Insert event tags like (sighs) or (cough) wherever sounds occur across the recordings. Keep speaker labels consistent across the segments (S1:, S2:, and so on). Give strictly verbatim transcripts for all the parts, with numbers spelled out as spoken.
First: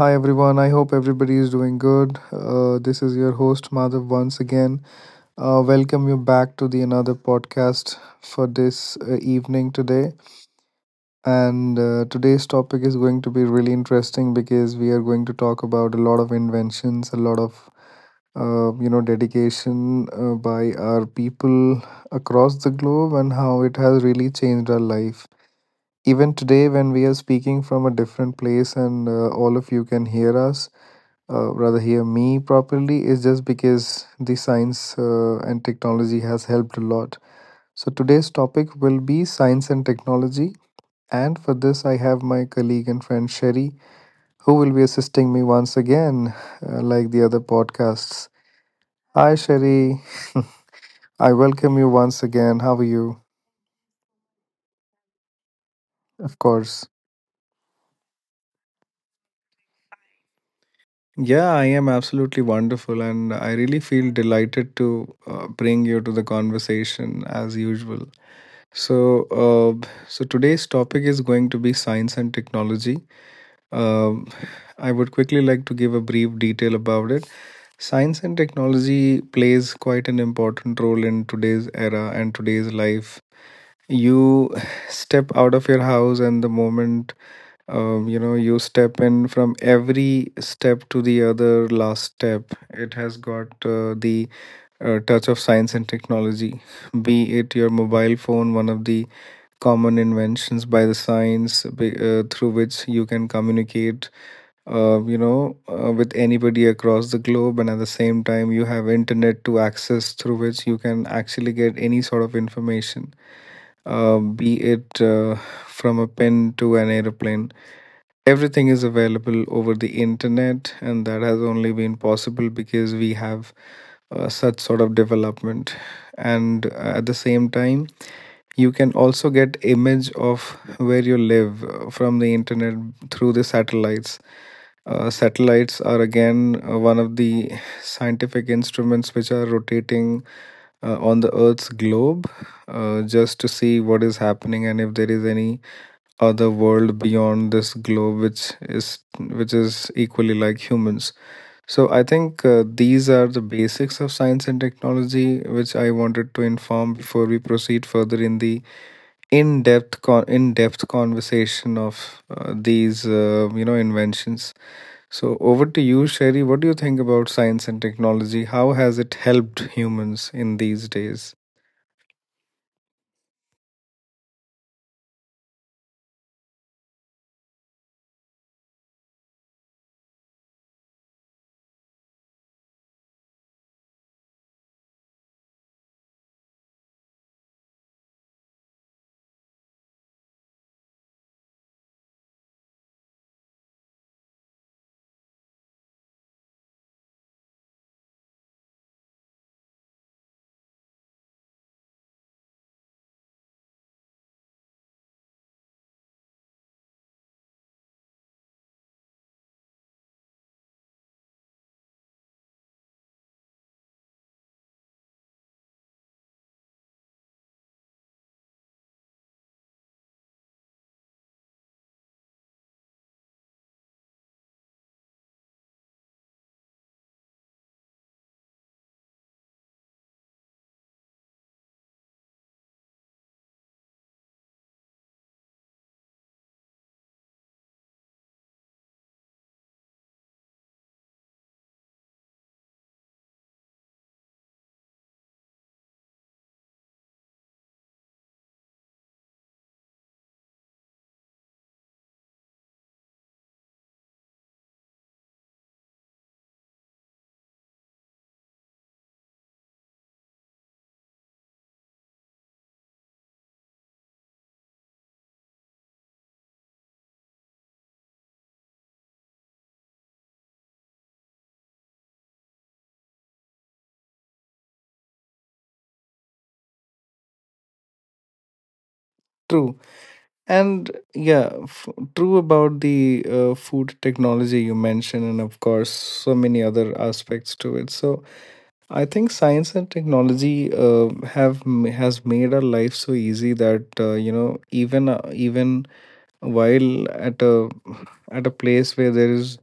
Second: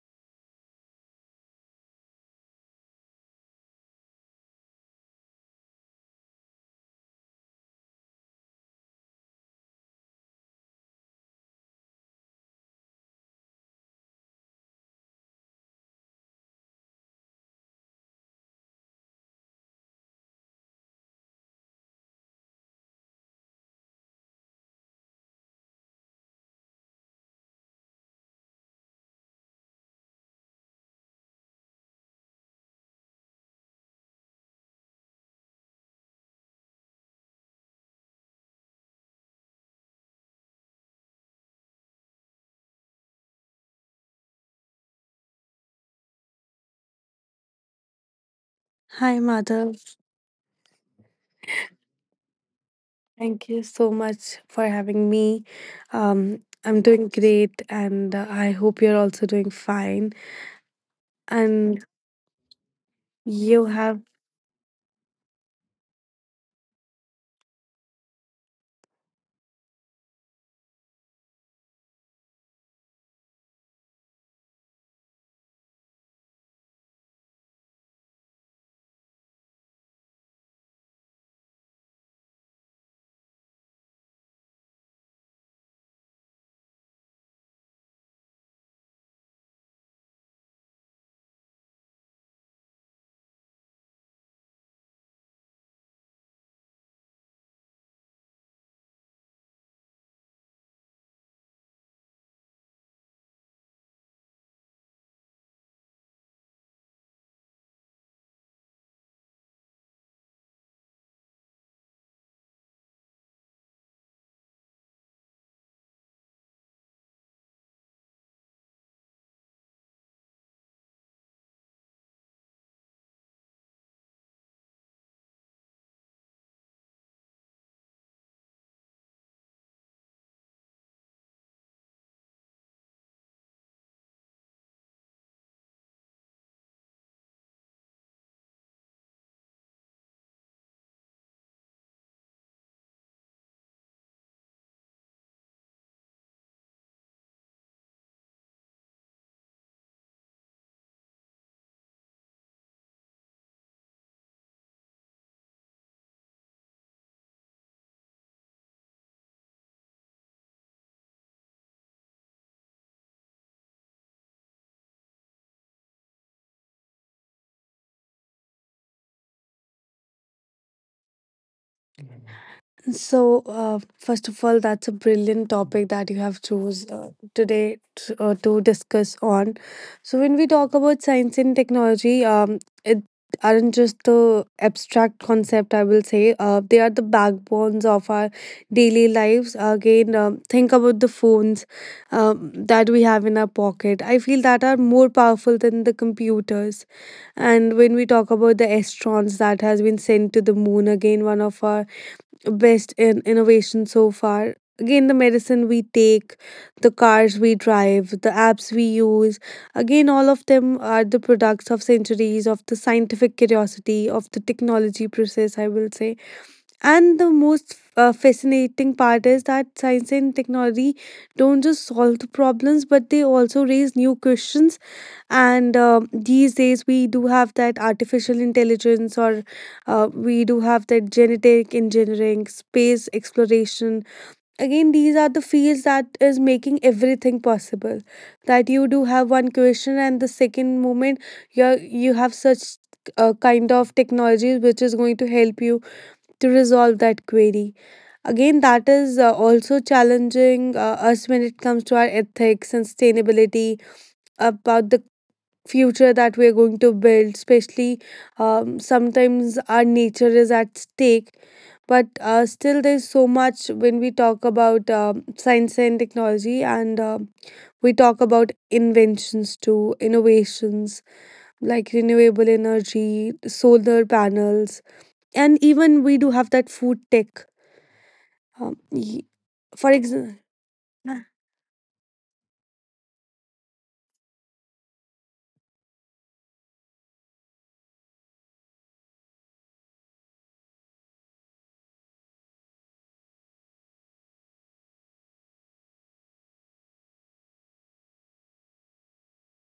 S1: Hi everyone. I hope everybody is doing good. Uh, this is your host Madhav once again. Uh, welcome you back to the another podcast for this uh, evening today. And uh, today's topic is going to be really interesting because we are going to talk about a lot of inventions, a lot of uh, you know dedication uh, by our people across the globe, and how it has really changed our life. Even today, when we are speaking from a different place and uh, all of you can hear us, uh, rather hear me properly is just because the science uh, and technology has helped a lot. So today's topic will be science and technology. And for this, I have my colleague and friend Sherry, who will be assisting me once again, uh, like the other podcasts.
S2: Hi,
S1: Hi,
S2: Madhav.
S1: Sherry. (laughs) I welcome you once again. How are you?
S2: Thank you so much for having me.
S1: Of
S2: Um, I'm
S1: course.
S2: doing great, and uh, I hope you're also doing fine.
S1: Yeah, I
S2: And
S1: am absolutely wonderful, and I
S2: you
S1: really
S2: have
S1: feel delighted to uh, bring you to the conversation as usual. So, uh, so today's topic is going to be science and technology. Um, I would quickly like to give a brief detail about it. Science and technology plays quite an important role in today's era and today's life. You (sighs) step out of your house, and the moment um, you know you step in, from every step to the other last step, it has got uh, the uh, touch of science and technology, be it your mobile phone, one of the common inventions by the science, be- uh, through which you can communicate uh, you know uh, with anybody across the globe. And at the same time, you have internet to access, through which you can actually get any sort of information, uh, be it uh, from a pen to an airplane. Everything is available over the internet, and that has only been possible because we have uh, such sort of development. And uh, at the same time, you can also get image of where you live uh, from the internet, through the satellites. Uh, satellites are again, uh, one of the scientific instruments which are rotating uh, on the earth's globe, uh, just to see what is happening and if there is any other world beyond this globe which is which is equally like humans. So I think, uh, these are the basics of science and technology, which I wanted to inform before we proceed further in the in-depth con- in-depth conversation of uh, these uh, you know inventions. So over to you, Sherry. What do you think about science and technology? How has it helped humans in these days?
S2: So, uh, first of all, that's a brilliant topic that you have chose uh, today to, uh, to discuss on. So, when we talk about science and technology, um, it aren't just the abstract concept. I will say uh, they are the backbones of our daily lives. Again, um, think about the phones um, that we have in our pocket. I feel that are more powerful than the computers. And when we talk about the astrons that has been sent to the moon, again, one of our best in innovation so far. Again, the medicine we take, the cars we drive, the apps we use. Again, all of them are the products of centuries of the scientific curiosity, of the technology process, I will say. And the most uh, fascinating part is that science and technology don't just solve the problems, but they also raise new questions. And uh, these days, we do have that artificial intelligence, or uh, we do have that genetic engineering, space exploration. Again, these are the fields that is making everything possible. That you do have one question, and the second moment, you you have such uh, kind of technologies which is going to help you to resolve that query. Again, that is uh, also challenging uh, us when it comes to our ethics and sustainability about the future that we are going to build, especially um, sometimes our nature is at stake. But uh, still, there's so much when we talk about um science and technology, and um we talk about inventions too, innovations like renewable energy, solar panels, and even we do have that food tech. Um, y-
S1: True.
S2: for example,
S1: And yeah f- true about the uh, food technology you mentioned, and of course so many other aspects to it. So I think science and technology, uh, have m- has made our life so easy that uh, you know even, uh, even while at a at a place where there is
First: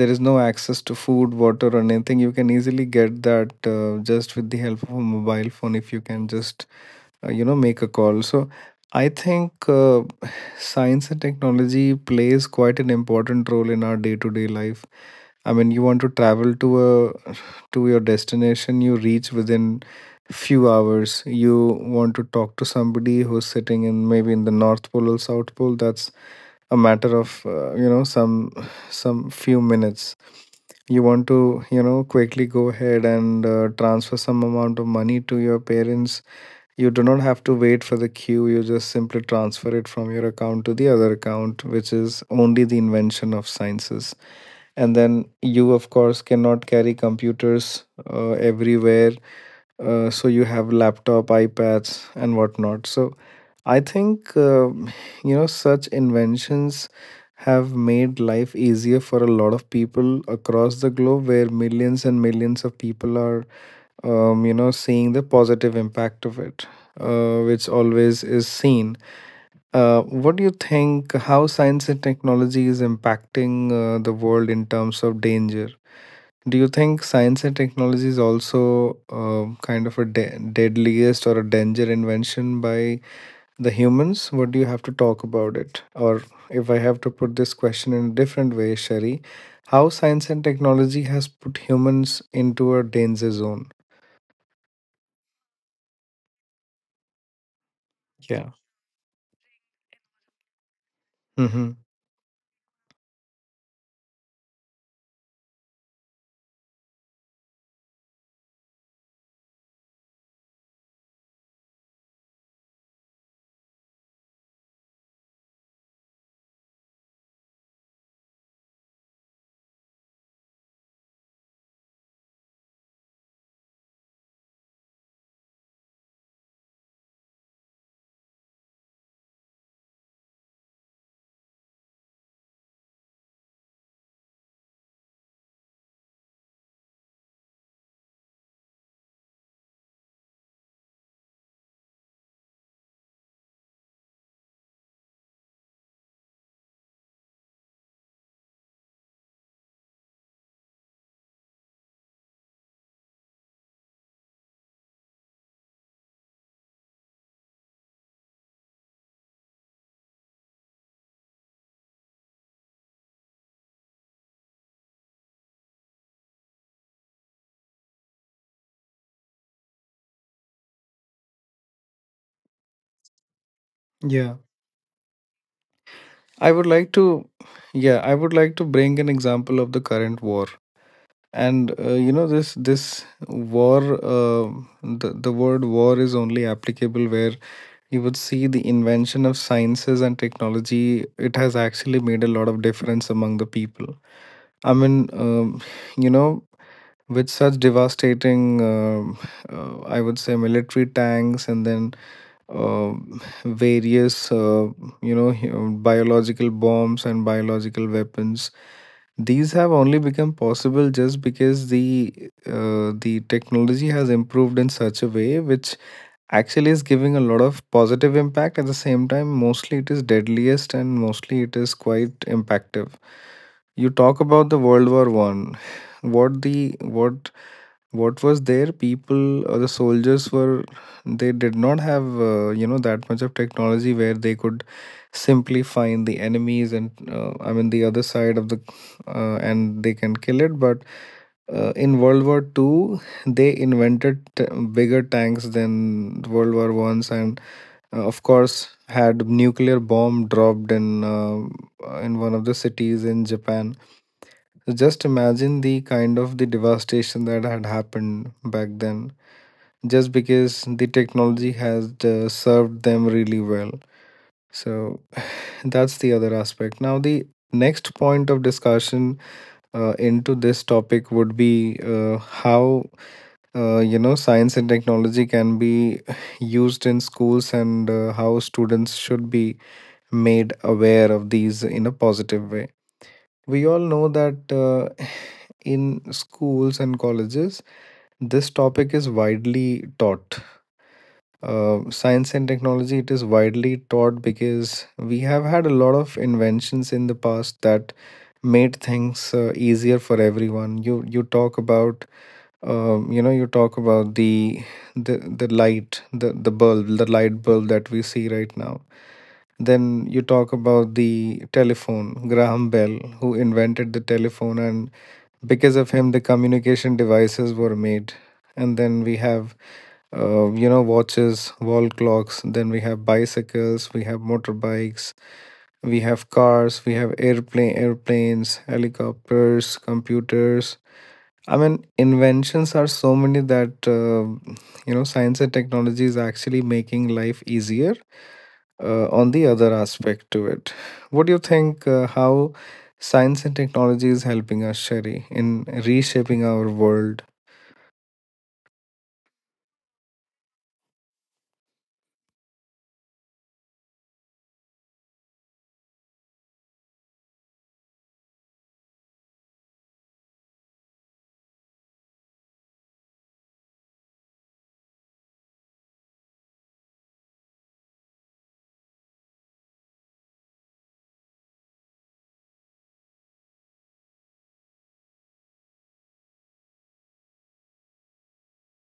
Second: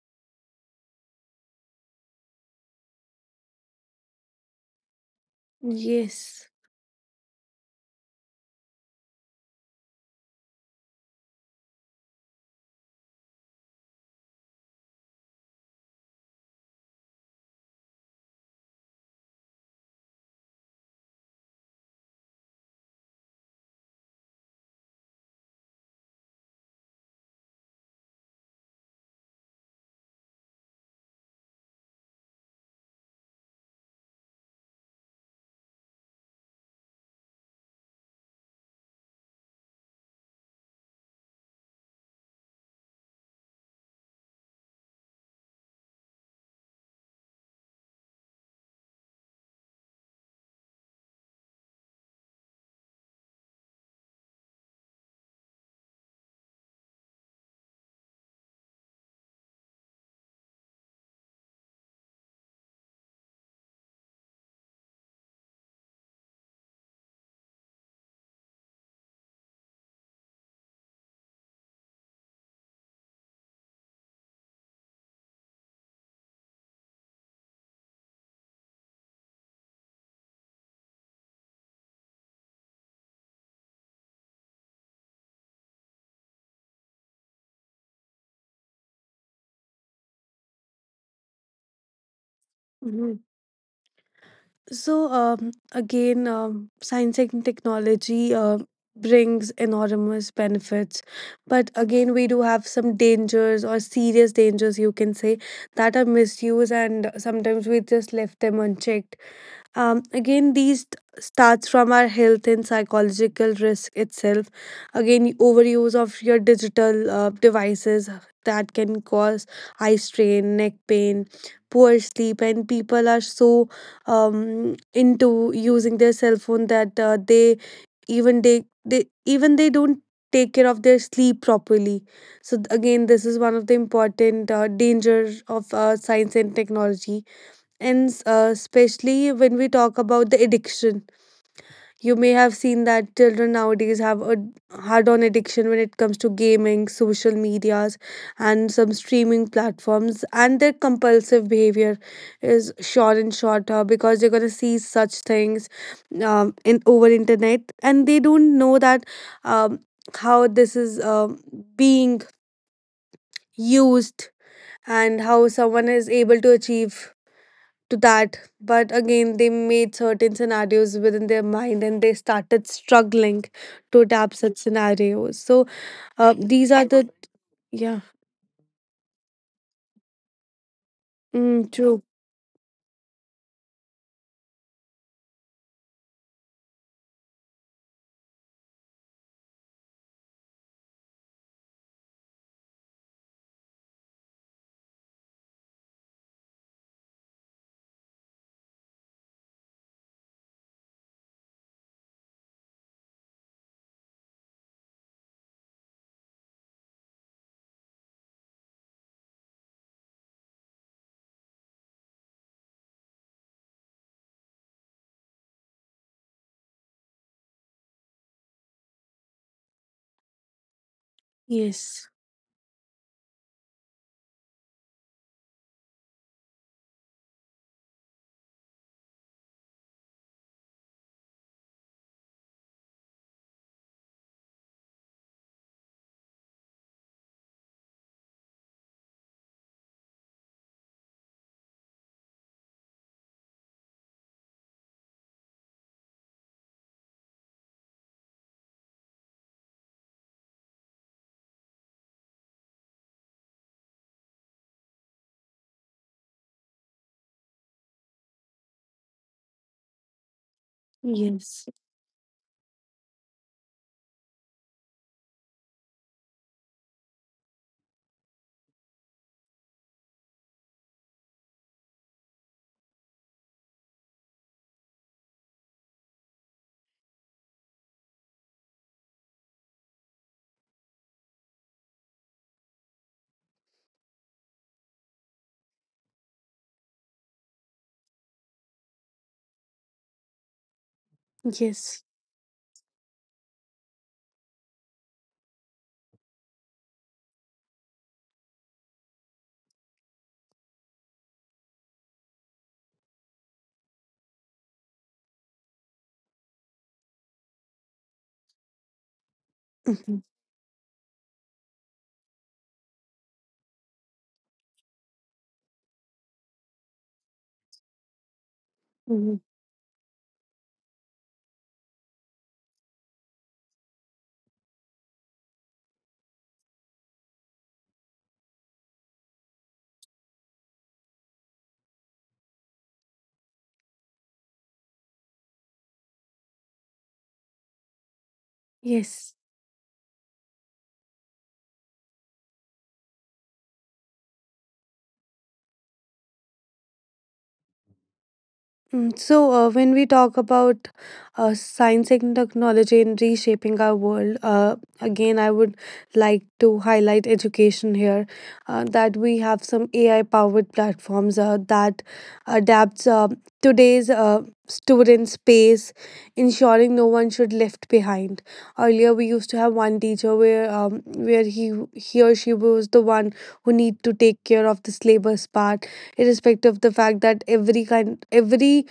S1: there is no access to food, water, or anything, you can easily get that uh, just with the help of a mobile phone, if you can
S2: yes.
S1: just uh, you know make a call. So I think, uh, (sighs) science and technology plays quite an important role in our day-to-day life. I mean, you want to travel to a to your destination, you reach within few hours. You want to talk to somebody who's sitting in, maybe in the North Pole or South Pole. That's a matter of uh, you know some some few minutes. You want to, you know quickly go ahead and uh, transfer some amount of money to your parents. You do not have to wait for the queue. You just simply transfer it from your account to the other account, which is only the invention of sciences. And then you of course cannot carry computers uh, everywhere, uh, so you have laptop, iPads, and whatnot. So I think, uh, you know, such inventions have made life easier for a lot of people across the globe, where millions and millions of people are um, you know, seeing the positive impact of it, uh, which always is seen. Uh, what do you think? How science and technology is impacting uh, the world in terms of danger? Do you think science and technology is also uh, kind of a de- deadliest or a danger invention by the humans? What do you have to talk about it? Or if I have to put this question in a different way, Sherry, how science and technology has put humans into a
S2: Mhm.
S1: danger zone?
S2: So um, again, um, science and technology
S1: Yeah.
S2: uh, brings enormous benefits, but
S1: Mm-hmm.
S2: again, we do have some dangers or serious dangers, you can say, that are misused, and sometimes we just left them unchecked. Um, again, these t- starts from our health and psychological risk itself. Again, overuse of your digital uh, devices that can cause eye strain, neck pain, poor sleep, and people are so um, into using their cell phone that uh, they even they they even they don't take care of their sleep properly. So th- again, this is one of the important uh, danger of uh, science and technology and uh, especially when we talk about the addiction, you may have seen that children nowadays have a hard-on addiction when it comes to gaming, social medias, and some streaming platforms. And their compulsive behavior is short and shorter because you're gonna see such things um, in over internet, and they don't know that um, how this is um being used and how someone is able to achieve to that. But again, they made certain scenarios within their mind and they started struggling to
S1: Yeah.
S2: adapt such scenarios. So, uh,
S1: I would
S2: these are
S1: like
S2: the.
S1: to, yeah,
S2: Yeah.
S1: I would like to bring an example of the current war.
S2: Mm,
S1: And, uh,
S2: true.
S1: you know this this war, uh, the, the word war is only applicable where you would see the invention of sciences and technology. It has actually made a lot of difference among the people. I mean, um, you know with such devastating, um uh, I would say, military tanks, and then um various, uh, you know, hu- biological bombs and biological weapons. These have only become possible just because the uh, the technology has improved in such a way, which actually is giving a lot of positive impact. At the same time, mostly it is deadliest and mostly it is
S2: Yes.
S1: quite impactive. You talk about the World War one. (sighs) what the what what was there, people or the soldiers were, they did not have uh, you know that much of technology where they could simply find the enemies and, uh, I mean the other side of the, uh, and they can kill it. But uh, in World War II, they invented t- bigger tanks than World War one's, and uh, of course had nuclear bomb dropped in, um, uh, in one of the cities in Japan. So, Just imagine the kind of the devastation that had happened back then, just because the technology
S2: Yes.
S1: has uh, served them really well. So (sighs) that's the other aspect. Now, the next point of discussion uh, into this topic would be uh, how uh, you know science and technology can be (sighs) used in schools, and uh, how students should be made aware of these in a positive way. We all know that uh, in schools and colleges, this topic is widely taught. uh,
S2: Yes.
S1: science and technology, it is widely taught because we have had a lot of inventions in the past that made things uh, easier for everyone. You you talk about, um, you know you talk about the the the light the the bulb the light bulb that we see right now. Then
S2: Mhm.
S1: you talk about the telephone, Graham Bell, who invented the telephone, and because of him, the communication devices were made. And then we
S2: Mhm.
S1: have, uh, you know, watches, wall clocks. Then we have bicycles, we have motorbikes, we have cars, we have airplane, airplanes, helicopters, computers. I mean, inventions are so many that uh, you know, science and technology is actually making life easier, uh, on
S2: Yes.
S1: the other aspect to it. What do you think, uh, how science and technology is helping us, Sherry, in reshaping our world?
S2: Mm, So, uh, when we talk about uh, science and technology in reshaping our world, uh, again, I would like to highlight education here. Uh, that we have some A I-powered platforms uh, that adapts uh, today's uh, student space, ensuring no one should left behind. Earlier, we used to have one teacher where um, where he he or she was the one who need to take care of the syllabus part irrespective of the fact that every kind every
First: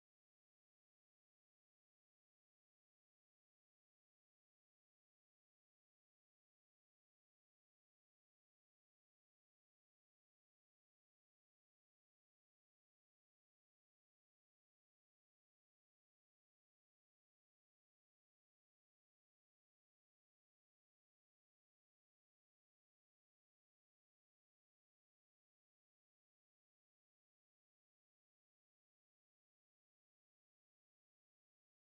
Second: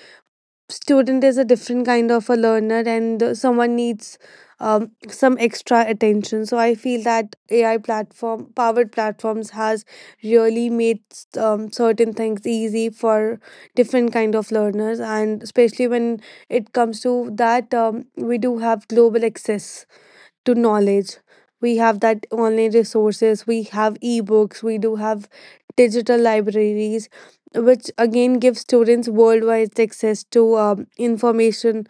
S2: student is a different kind of a learner and uh, someone needs um, some extra attention. So I feel that ai platform powered platforms has really made um, certain things easy for different kind of learners, and especially when it comes to that um, we do have global access to knowledge. We have that online resources, we have ebooks, we do have digital libraries, which again give students worldwide access to um, information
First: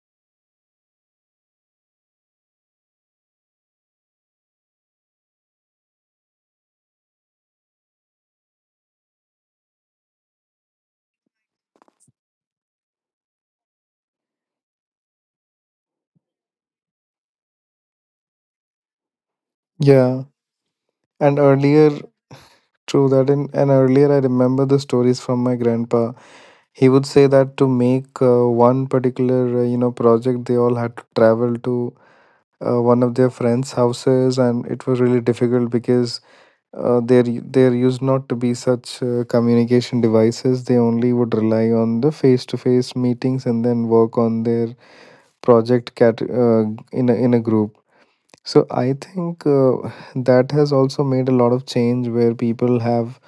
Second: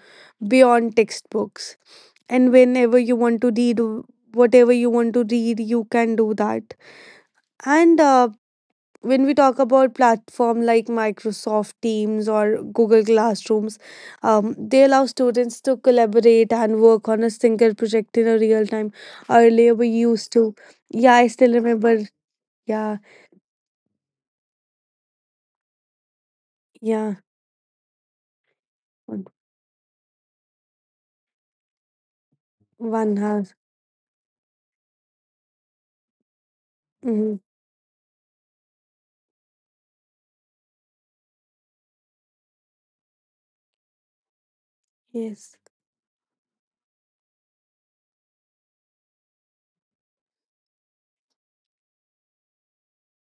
S2: beyond textbooks. And whenever you want to read whatever you want to read, you can do that. And uh, when we talk about platform like Microsoft Teams or Google Classrooms, um, they allow students to collaborate and work on a single project in a real time. Earlier we
S1: Yeah,
S2: used to. Yeah, I
S1: and
S2: still
S1: earlier,
S2: remember. Yeah,
S1: true that, in and earlier I remember the stories from my grandpa. He would
S2: yeah.
S1: say that to make uh, one
S2: One
S1: particular uh, you know project, they all had to travel to uh, one of
S2: one
S1: their
S2: hour.
S1: friends' houses, and it was really difficult because uh, there,
S2: Hmm.
S1: u- there used not to be such uh, communication devices. They only would rely on the face to face meetings and then work on their
S2: Yes.
S1: project cat, uh, in a, in a group. So I think, uh, (sighs) that has also made a lot of change where people have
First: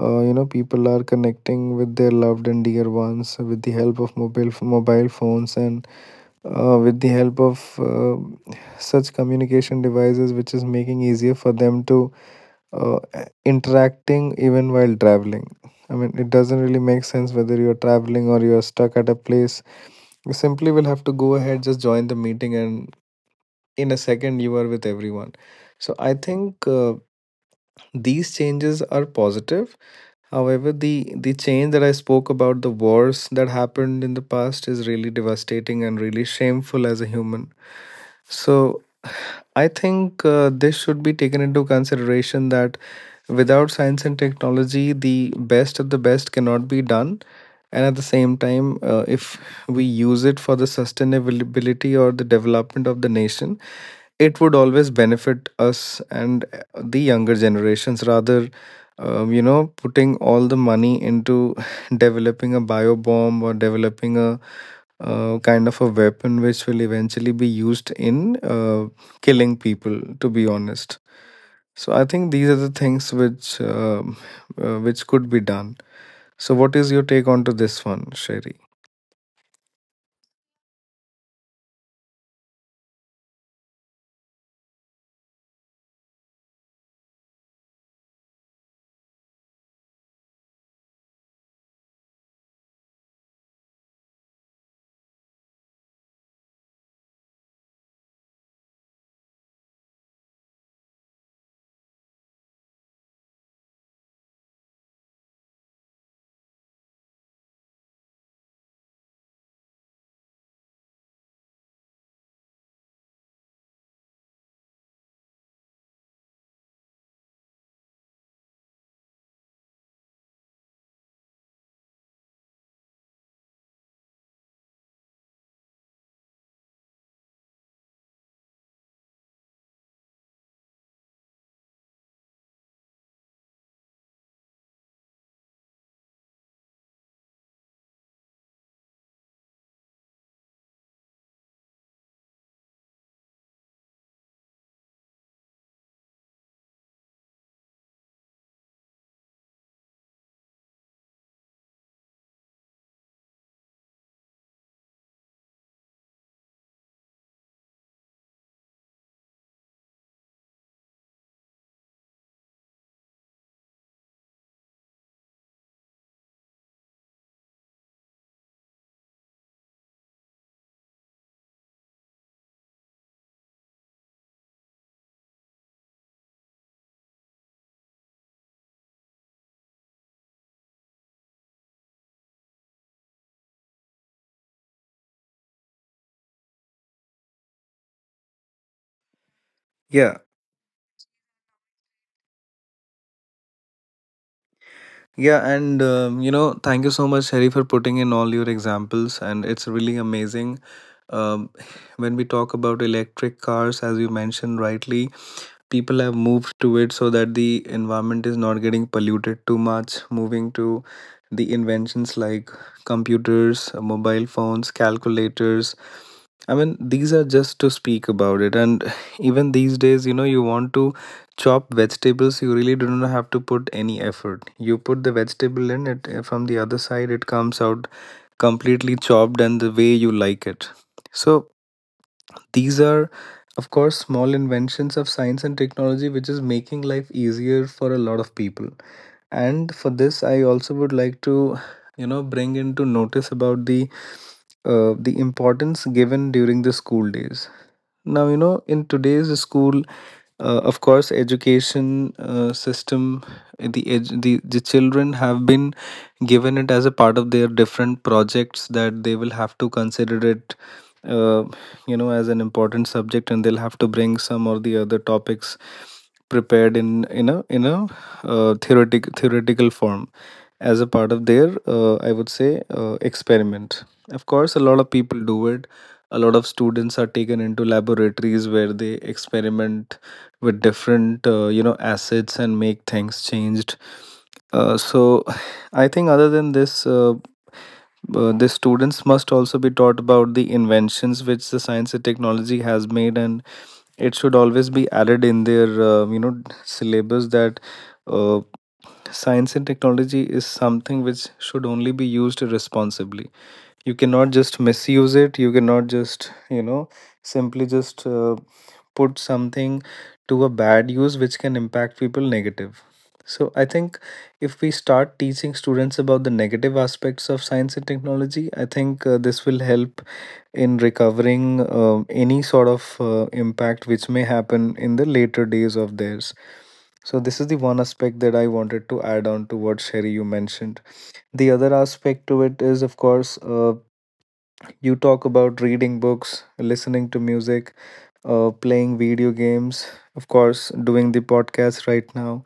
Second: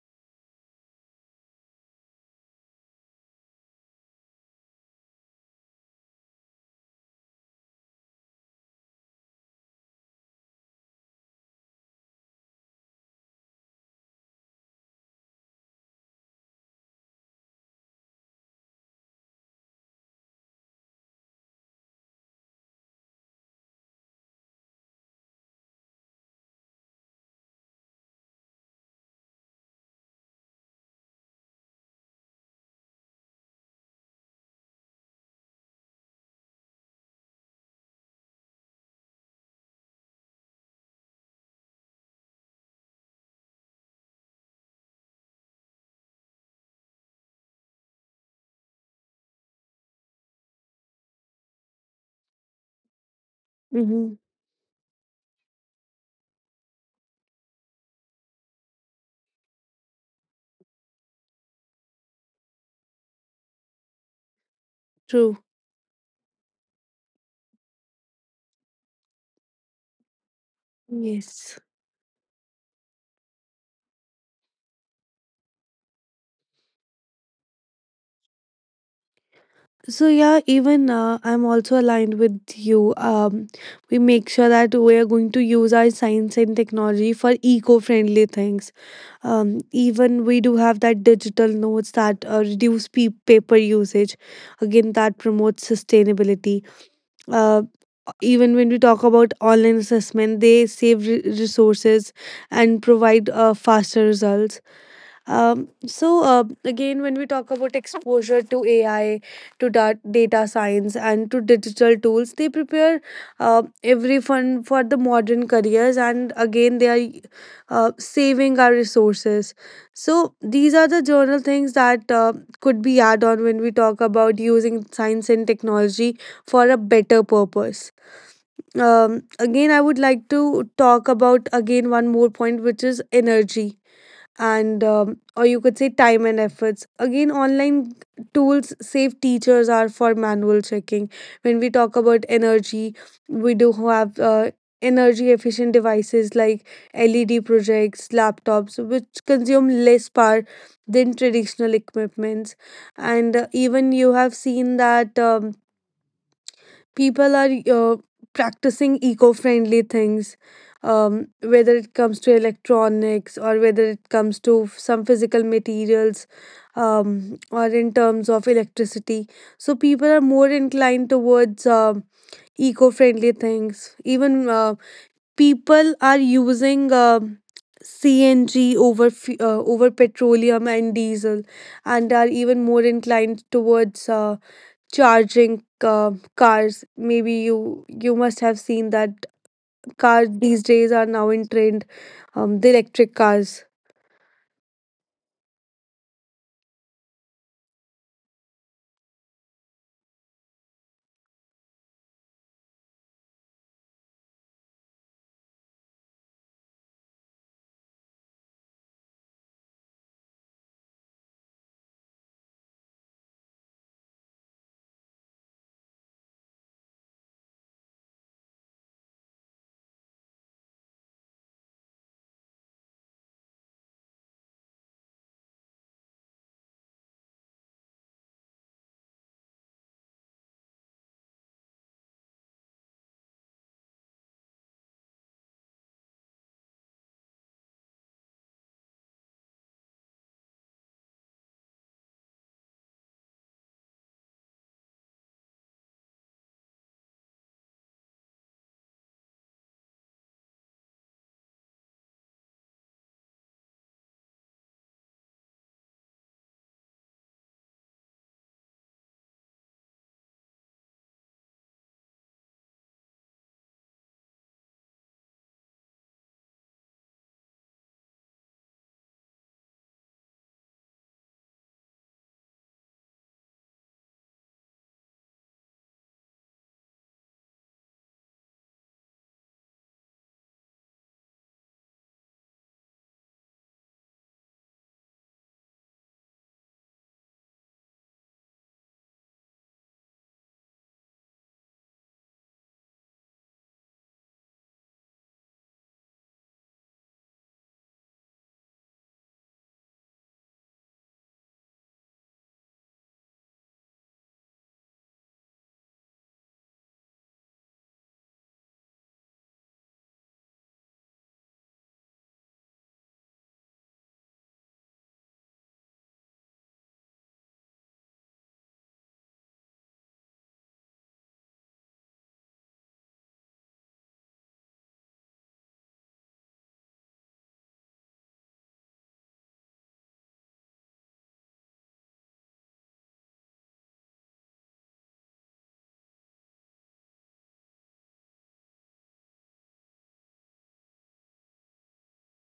S1: uh, you know people are connecting with their loved and dear ones with the help of mobile f- mobile phones, and uh, with the help of uh, such communication devices, which is making easier for them to uh, interacting even while traveling. I mean, it doesn't really make sense whether you're traveling or you're stuck at a place. You simply will have to go ahead, just join the meeting, and in a second, you are with everyone. So I think, uh, these changes are positive. However, the the change that I spoke about, the wars that happened in the past, is really devastating and really shameful as a human. So I think, uh, this should be taken into consideration that without science and technology, the best of the best cannot be done. And at the same time, uh, if we use it for the sustainability or the development of the nation,
S2: Mm-hmm.
S1: it would always benefit us and uh, the younger generations rather um, you know putting all the money into (laughs) developing a biobomb or developing a uh,
S2: True.
S1: kind of a weapon which will eventually be used in uh, killing people, to be honest.
S2: Yes.
S1: So I think these are the things which um, uh, which could be done. So what is your take on to this one, Sherry?
S2: So yeah, even uh, I'm also aligned with you. um, we make sure that we are going to use our science and technology for eco-friendly things. Um, even we do have that digital notes that uh, reduce pe- paper usage. Again, that promotes sustainability. Uh, even when we talk about online assessment, they save re- resources and provide uh, faster results. Um, so uh, again, when we talk about exposure to A I, to da- data science, and to digital tools, they prepare uh, every fund for the modern careers, and again, they are uh, saving our resources. So these are the general things that uh, could be add on when we talk about using science and technology for a better purpose. Um, again, I would like to talk about again one more point, which is energy and um, or you could say time and efforts. Again online tools save teachers are for manual checking. When we talk about energy, we do have uh, energy efficient devices like led projects laptops which consume less power than traditional equipments. And uh, even you have seen that um, people are uh, practicing eco-friendly things, um, whether it comes to electronics or whether it comes to f- some physical materials, um, or in terms of electricity. So people are more inclined towards um eco-friendly things. Even uh, people are using um C N G over f- uh, over petroleum and diesel, and are even more inclined towards uh, charging uh, cars. Maybe you you must have seen that
S1: Yeah.
S2: cars these days are now in trend, um, the electric cars.
S1: Yeah, and um, you know, thank you so much, Harry, for putting in all your examples, and it's really amazing. Um, (sighs) when we talk about electric cars, as you mentioned rightly, people have moved to it so that the environment is not getting polluted too much. Moving to the inventions like computers, mobile phones, calculators, I mean, these are just to speak about it. And (sighs) even these days, you know, you want to chop vegetables, you really do not have to put any effort. You put the vegetable in it, uh, from the other side, it comes out completely chopped and the way you like it. So these are, of course, small inventions of science and technology, which is making life easier for a lot of people. And for this, I also would like to, you know, bring into notice about the uh, the importance given during the school days now, you know, in today's school, uh, of course, education uh, system, uh, the, edu- the the children have been given it as a part of their different projects that they will have to consider it, uh, you know, as an important subject, and they'll have to bring some or the other topics prepared in in a in a uh, theoretic theoretical form as a part of their, uh, I would say, uh, experiment. Of course, a lot of people do it. A lot of students are taken into laboratories where they experiment with different uh, you know, acids and make things changed. Uh, so (sighs) I think other than this, uh, uh, the students must also be taught about the inventions which the science and technology has made, and it should always be added in their uh, you know, syllabus that uh, science and technology is something which should only be used responsibly. You cannot just misuse it, you cannot just, you know, simply just uh, put something to a bad use which can impact people negative. So I think if we start teaching students about the negative aspects of science and technology, I think uh, this will help in recovering uh, any sort of uh, impact which may happen in the later days of theirs. So this is the one aspect that I wanted to add on to what, Sherry, you mentioned. The other aspect to it is, of course, uh, you talk about reading books, listening to music, uh, playing video games, of course, doing the podcast right now.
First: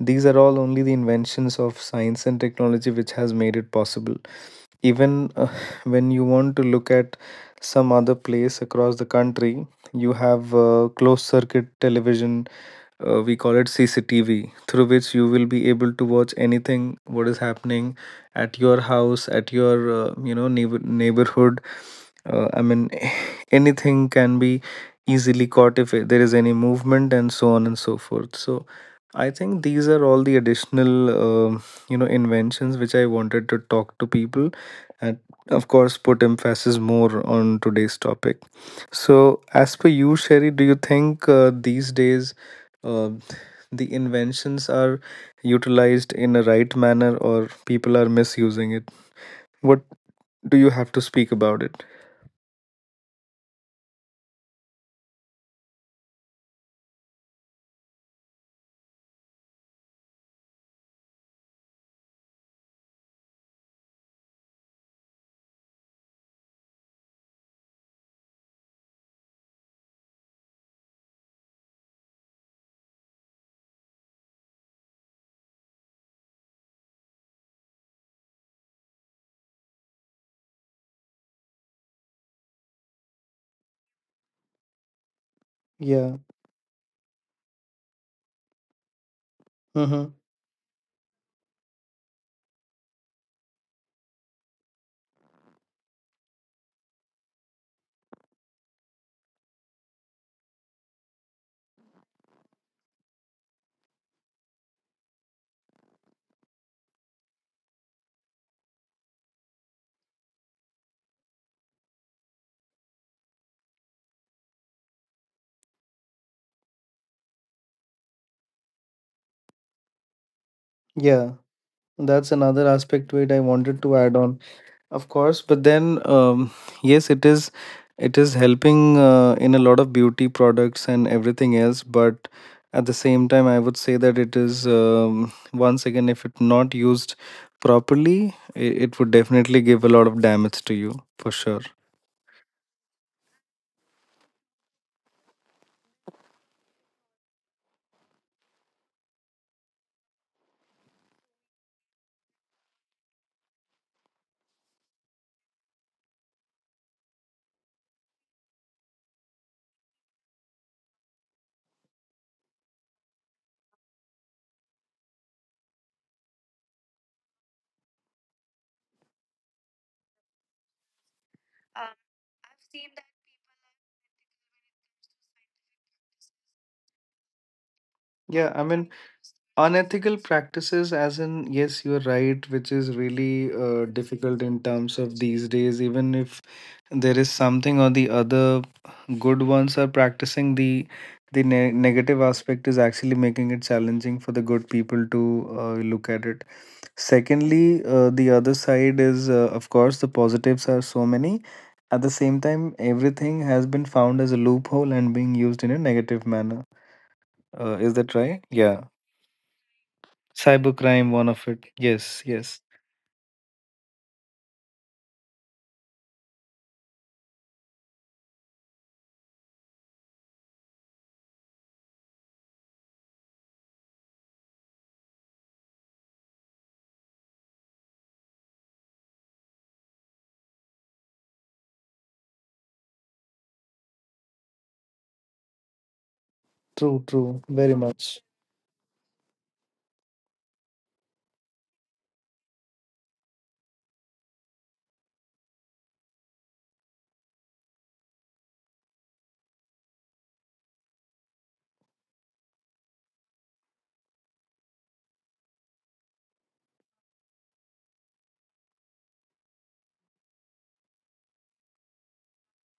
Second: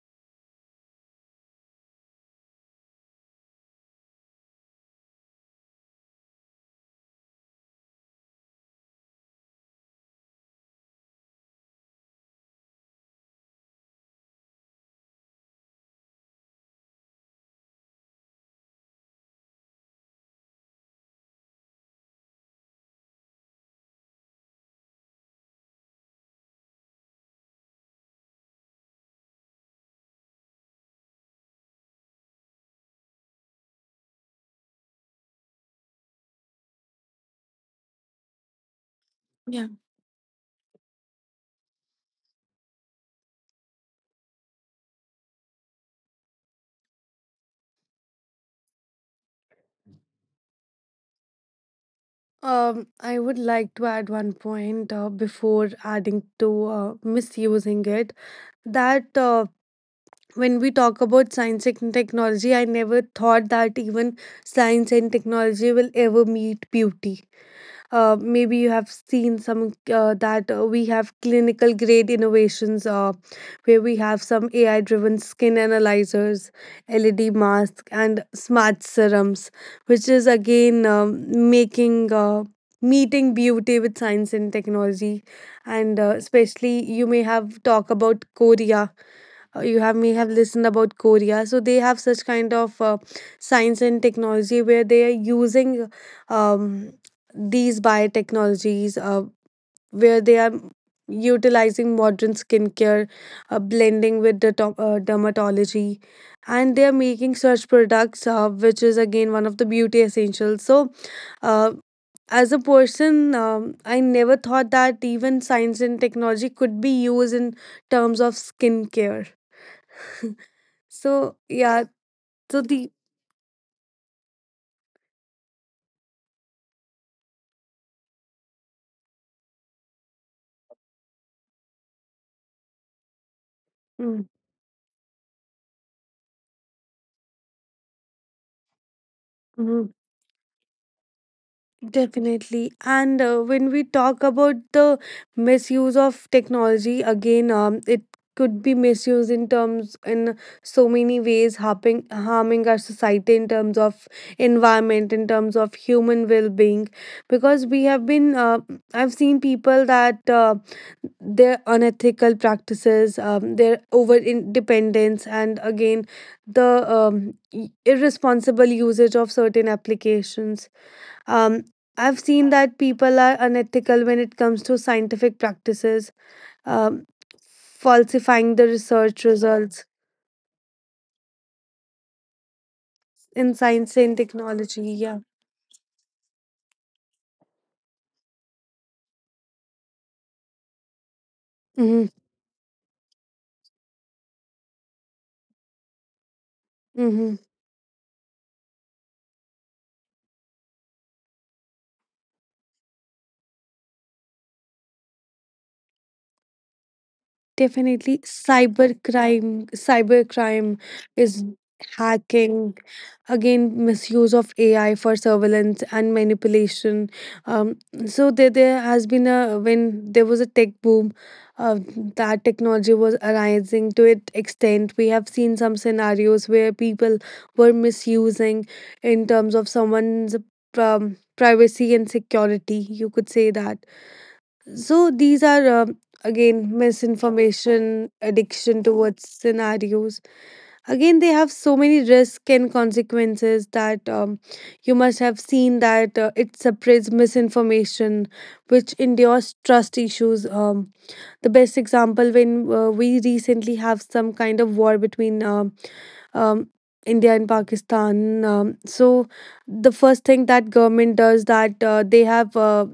S1: These are all only the inventions of science and technology which has made it possible. Even uh, (laughs) when you want to look at some other place across the country, you have uh, closed circuit television, uh, we call it C C T V, through which you will be able to watch anything what is happening at your house, at your uh, you know neighbor- neighborhood. Uh, I mean, (laughs) anything can be easily caught if there is any movement and so on and so forth. So I think these are all the additional um, you know, inventions which I wanted to talk to people and of course put emphasis more on today's topic. So, as
S2: Yeah.
S1: per you, Sherry, do you think uh, these days uh, the inventions are utilized in a right manner or people are misusing it? What do you have to speak about it?
S2: um, I would like to add one point uh, before adding to uh, misusing it. That uh, when we talk about science and technology, I never thought that even science and technology will ever meet beauty. Uh, maybe you have seen some uh, that uh, we have clinical grade innovations uh, where we have some A I driven skin analyzers, L E D masks, and smart serums, which is again um, making uh, meeting beauty with science and technology. And uh,
S1: Yeah.
S2: especially, you may have talk about Korea, uh, you have may
S1: Mm-hmm.
S2: have listened about Korea. So they have such kind of uh, science and technology where they are using um, these biotechnologies, uh, where they are utilizing modern skincare, uh, blending with the to- uh, dermatology, and they are making such products, uh, which is again one of the beauty essentials. So. Uh, as a person, um, I never thought that even science and technology could be used in terms of skincare. So
S1: Yeah.
S2: yeah, so
S1: That's
S2: the
S1: another aspect to it I wanted to add on. Of course, but then um, yes, it is, it is helping uh, in a lot of beauty products and everything else. But at the same time, I would
S2: mm-hmm.
S1: say that it is, um, once again, if it not used properly, it, it would definitely give a lot of damage to you for sure.
S2: Definitely. And uh, when we talk about the misuse of technology, again, um, it could be misused in terms in so many ways, harping, harming our society in terms of environment, in terms of human well-being, because we have been, uh, I've seen people that uh, their unethical practices, um, their over independence, and again, the um, i- irresponsible usage of certain applications, um, I've seen that people are unethical when it comes to scientific practices, um, falsifying the
S1: Yeah, I mean,
S2: research results
S1: unethical practices, as in, yes, you're right, which is
S2: in
S1: really
S2: science and
S1: uh, difficult
S2: technology.
S1: in
S2: Yeah.
S1: terms of these days. Even if there is something or the other, good ones are practicing the the ne-
S2: Mm-hmm.
S1: negative aspect is actually making it challenging for the good people to uh, look at it.
S2: Mm-hmm.
S1: Secondly, uh, the other side is, uh, of course, the positives are so many. At the same time, everything has been found as a loophole and being used in a negative manner. Uh, is
S2: Definitely
S1: that right? Yeah.
S2: cybercrime, cybercrime
S1: Cybercrime,
S2: is
S1: one of it. Yes,
S2: hacking,
S1: yes.
S2: again misuse of A I for surveillance and manipulation. Um, so there, there has been a when there was a tech boom, uh, that technology was arising to its extent. We have seen some scenarios where people were misusing in terms of someone's um, privacy and security. You could say that. So these are um again
S1: True, true, very
S2: misinformation,
S1: much.
S2: addiction towards scenarios. Again, they have so many risks and consequences that um, you must have seen that uh, it spreads misinformation, which endures trust issues. Um, the best example when uh, we recently have some kind of war between um, um, India and Pakistan. Um, so the first thing that government does that uh, they have uh,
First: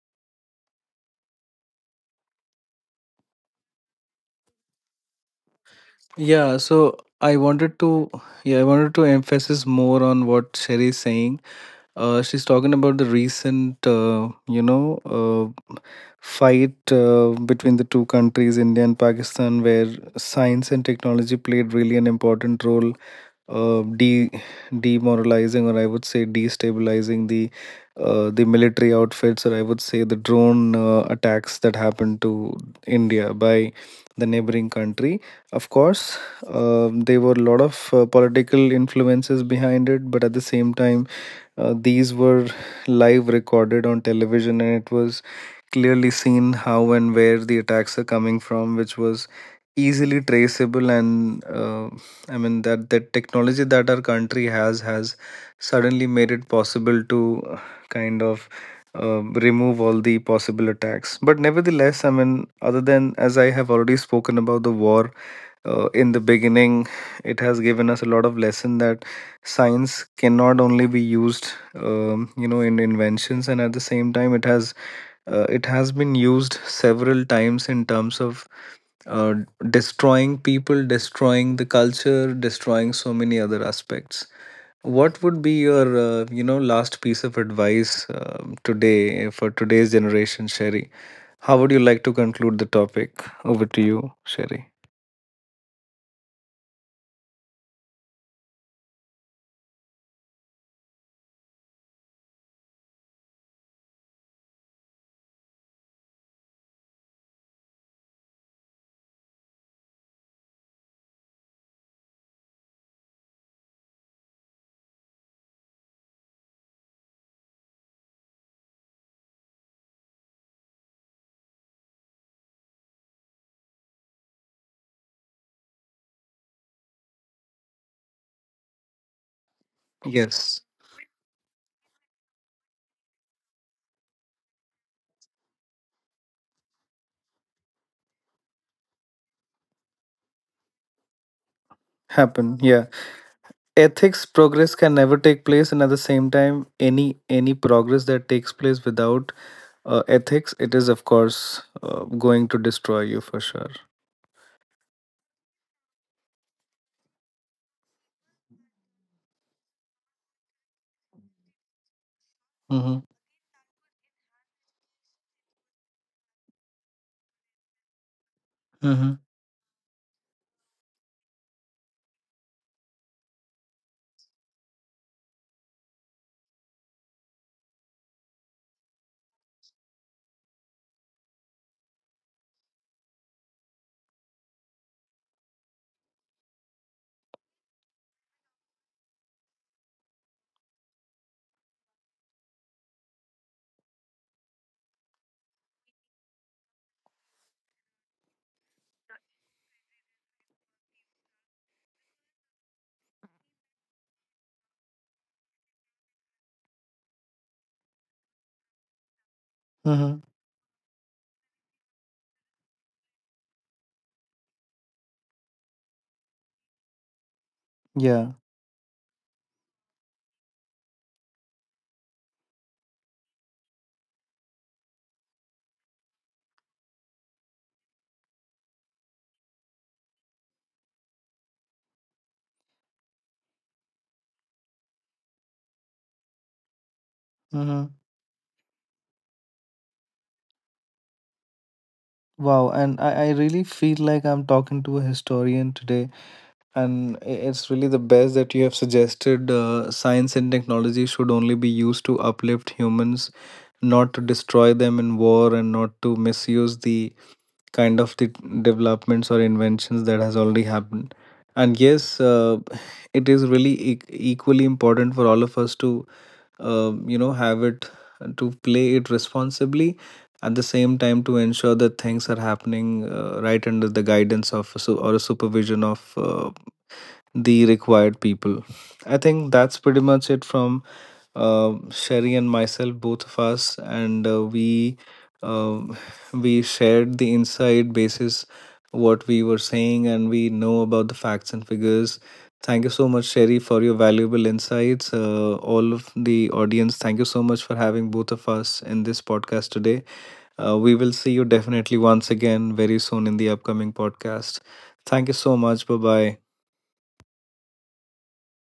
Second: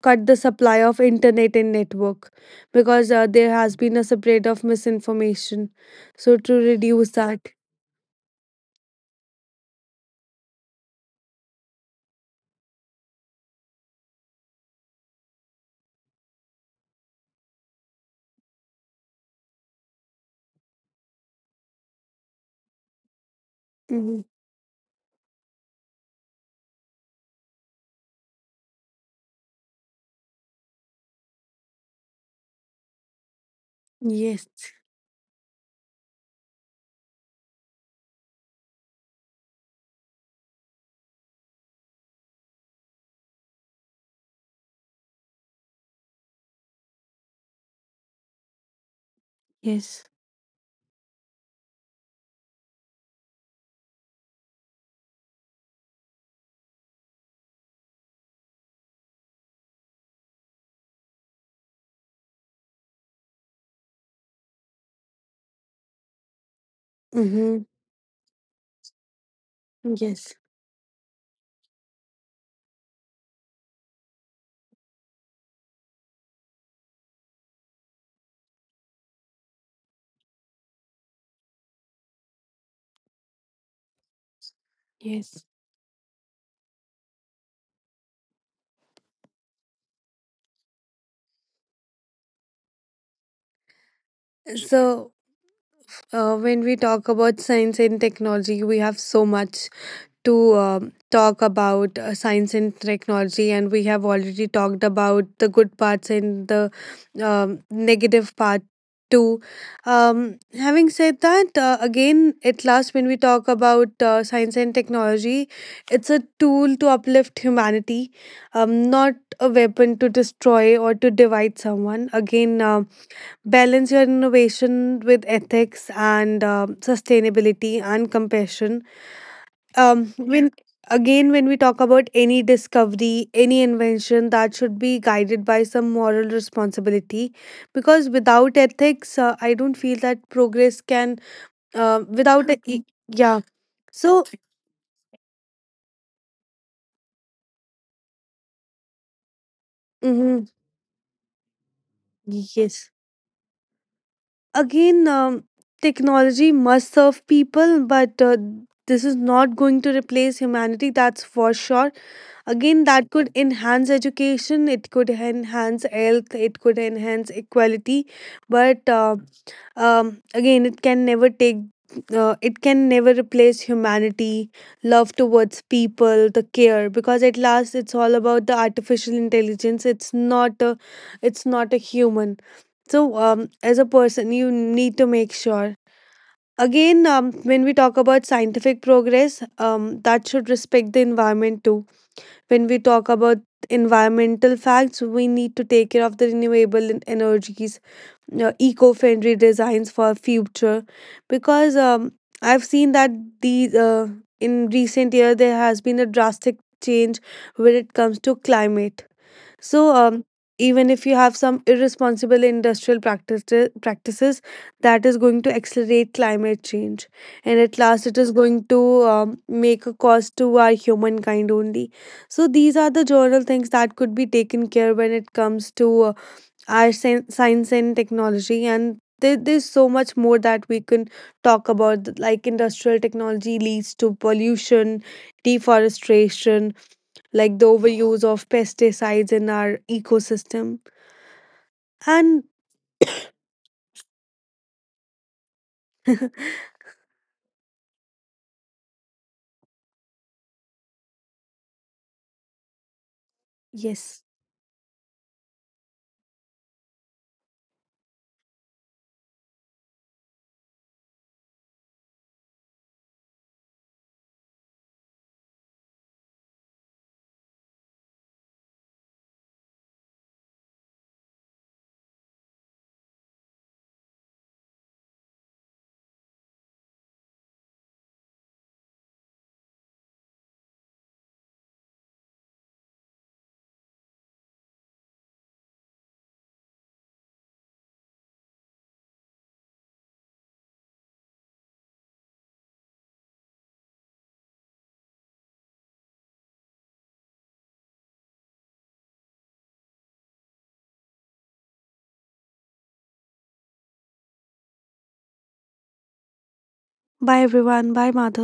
S2: cut the supply of internet and network because uh, there has been a spread of misinformation. So
S1: Yeah,
S2: to
S1: so
S2: reduce
S1: I
S2: that,
S1: wanted to, yeah, I wanted to emphasize more on what Sherry is saying. Uh, she's talking about the recent, uh, you know, uh, fight uh, between the two countries, India and Pakistan, where science and technology played really an important role, uh, de
S2: mhm.
S1: demoralizing, or I would say destabilizing the uh, the military outfits, or I would say the drone uh, attacks that happened to India by the neighboring
S2: Yes.
S1: country. Of course, uh, there were a lot of uh, political influences behind it, but at the same time uh, these were live recorded on television, and it was clearly seen how and where the attacks are coming from, which was easily
S2: Yes.
S1: traceable. And uh, I mean, that that technology that our country has has suddenly made it possible to uh, kind of uh, remove all the possible attacks. But nevertheless, I mean, other than as I have already spoken about the war uh, in the beginning, it has given
S2: Hmm.
S1: us a lot of lesson that science cannot
S2: Yes.
S1: only be used um, you know, in inventions, and at the same time it has, uh, it has been used several times in terms of uh, destroying people, destroying the culture, destroying so many other aspects. What would be
S2: Yes.
S1: your uh, you know, last piece of advice um, today, eh, for today's generation, Sherry? How would you like to conclude the topic? Over to you, Sherry.
S2: So uh, when we talk about science and technology, we have so much to um talk about uh, science and technology, and we have already talked about the good parts and the um, negative part too. Um, having said that, uh, again, at last, when we talk about uh, science and technology, it's a tool to uplift humanity, um, not a weapon to destroy or to divide someone. Again, um, balance your innovation with ethics and um sustainability and compassion. um
S1: Yes.
S2: when, again when we talk about any discovery any invention, that should be guided by some moral responsibility, because without ethics uh, I don't feel that progress can, uh,
S1: Happen,
S2: without (laughs) a,
S1: yeah.
S2: e- yeah
S1: Ethics,
S2: so
S1: progress can never take place, and at the same time, any any progress that takes place without uh, ethics, it
S2: mhm,
S1: is of course uh, going to destroy
S2: yes.
S1: you for sure.
S2: Again um, technology must serve people, but uh, this is not going to replace humanity, that's for sure.
S1: Mm-hmm.
S2: Again that could enhance education, it could enhance health, it could enhance equality,
S1: Mm-hmm.
S2: but uh, um, again it can never take, uh, it can never replace humanity, love towards people, the care, because at last it's all about the artificial intelligence, it's not a, it's not a human. So, um, as a person, you need to make sure. Again, um, when we talk about scientific progress, um, that should respect the environment too. When we talk about environmental facts, we need to take care of the renewable en- energies, uh, eco-friendly designs for future, because um, I've seen that these uh, in recent year there has been a drastic change when it comes to climate.
S1: Mm-hmm.
S2: So, um, even if you have some irresponsible industrial practices, practices, that is going to accelerate climate change, and at
S1: Yeah.
S2: last, it is going to um, make a cost to our humankind only. So, these are the general things that could be taken care when it comes to uh, our sen- science and technology, and there, there's so much more that we can talk about, like industrial technology leads to pollution, deforestation, like
S1: Mm-hmm.
S2: the overuse of pesticides in our ecosystem.
S1: Wow,
S2: And
S1: and I, I really feel like I'm talking to a historian today, and i- it's really the best that you have suggested. Uh, science and technology should only be used to uplift humans, not to
S2: yes,
S1: destroy them in war, and not to misuse the kind of the developments or inventions that has already happened. And yes, uh, it is really e- equally important for all of us to uh, you know, have it, to play it responsibly, at the same time to ensure that things are happening uh, right under the guidance of a su- or a supervision of uh, the required people. I think that's pretty much it from uh, Sherry and myself, both of us, and uh, we um we shared the inside basis what we were saying, and we know about the facts and figures. Thank you so much, Sherry, for your valuable insights. Uh, all of the audience, thank you so much for having both of us in this podcast today. Uh, we will see you definitely once again very soon in the upcoming podcast. Thank you so much. Bye bye.
S2: bye everyone, bye Madhav.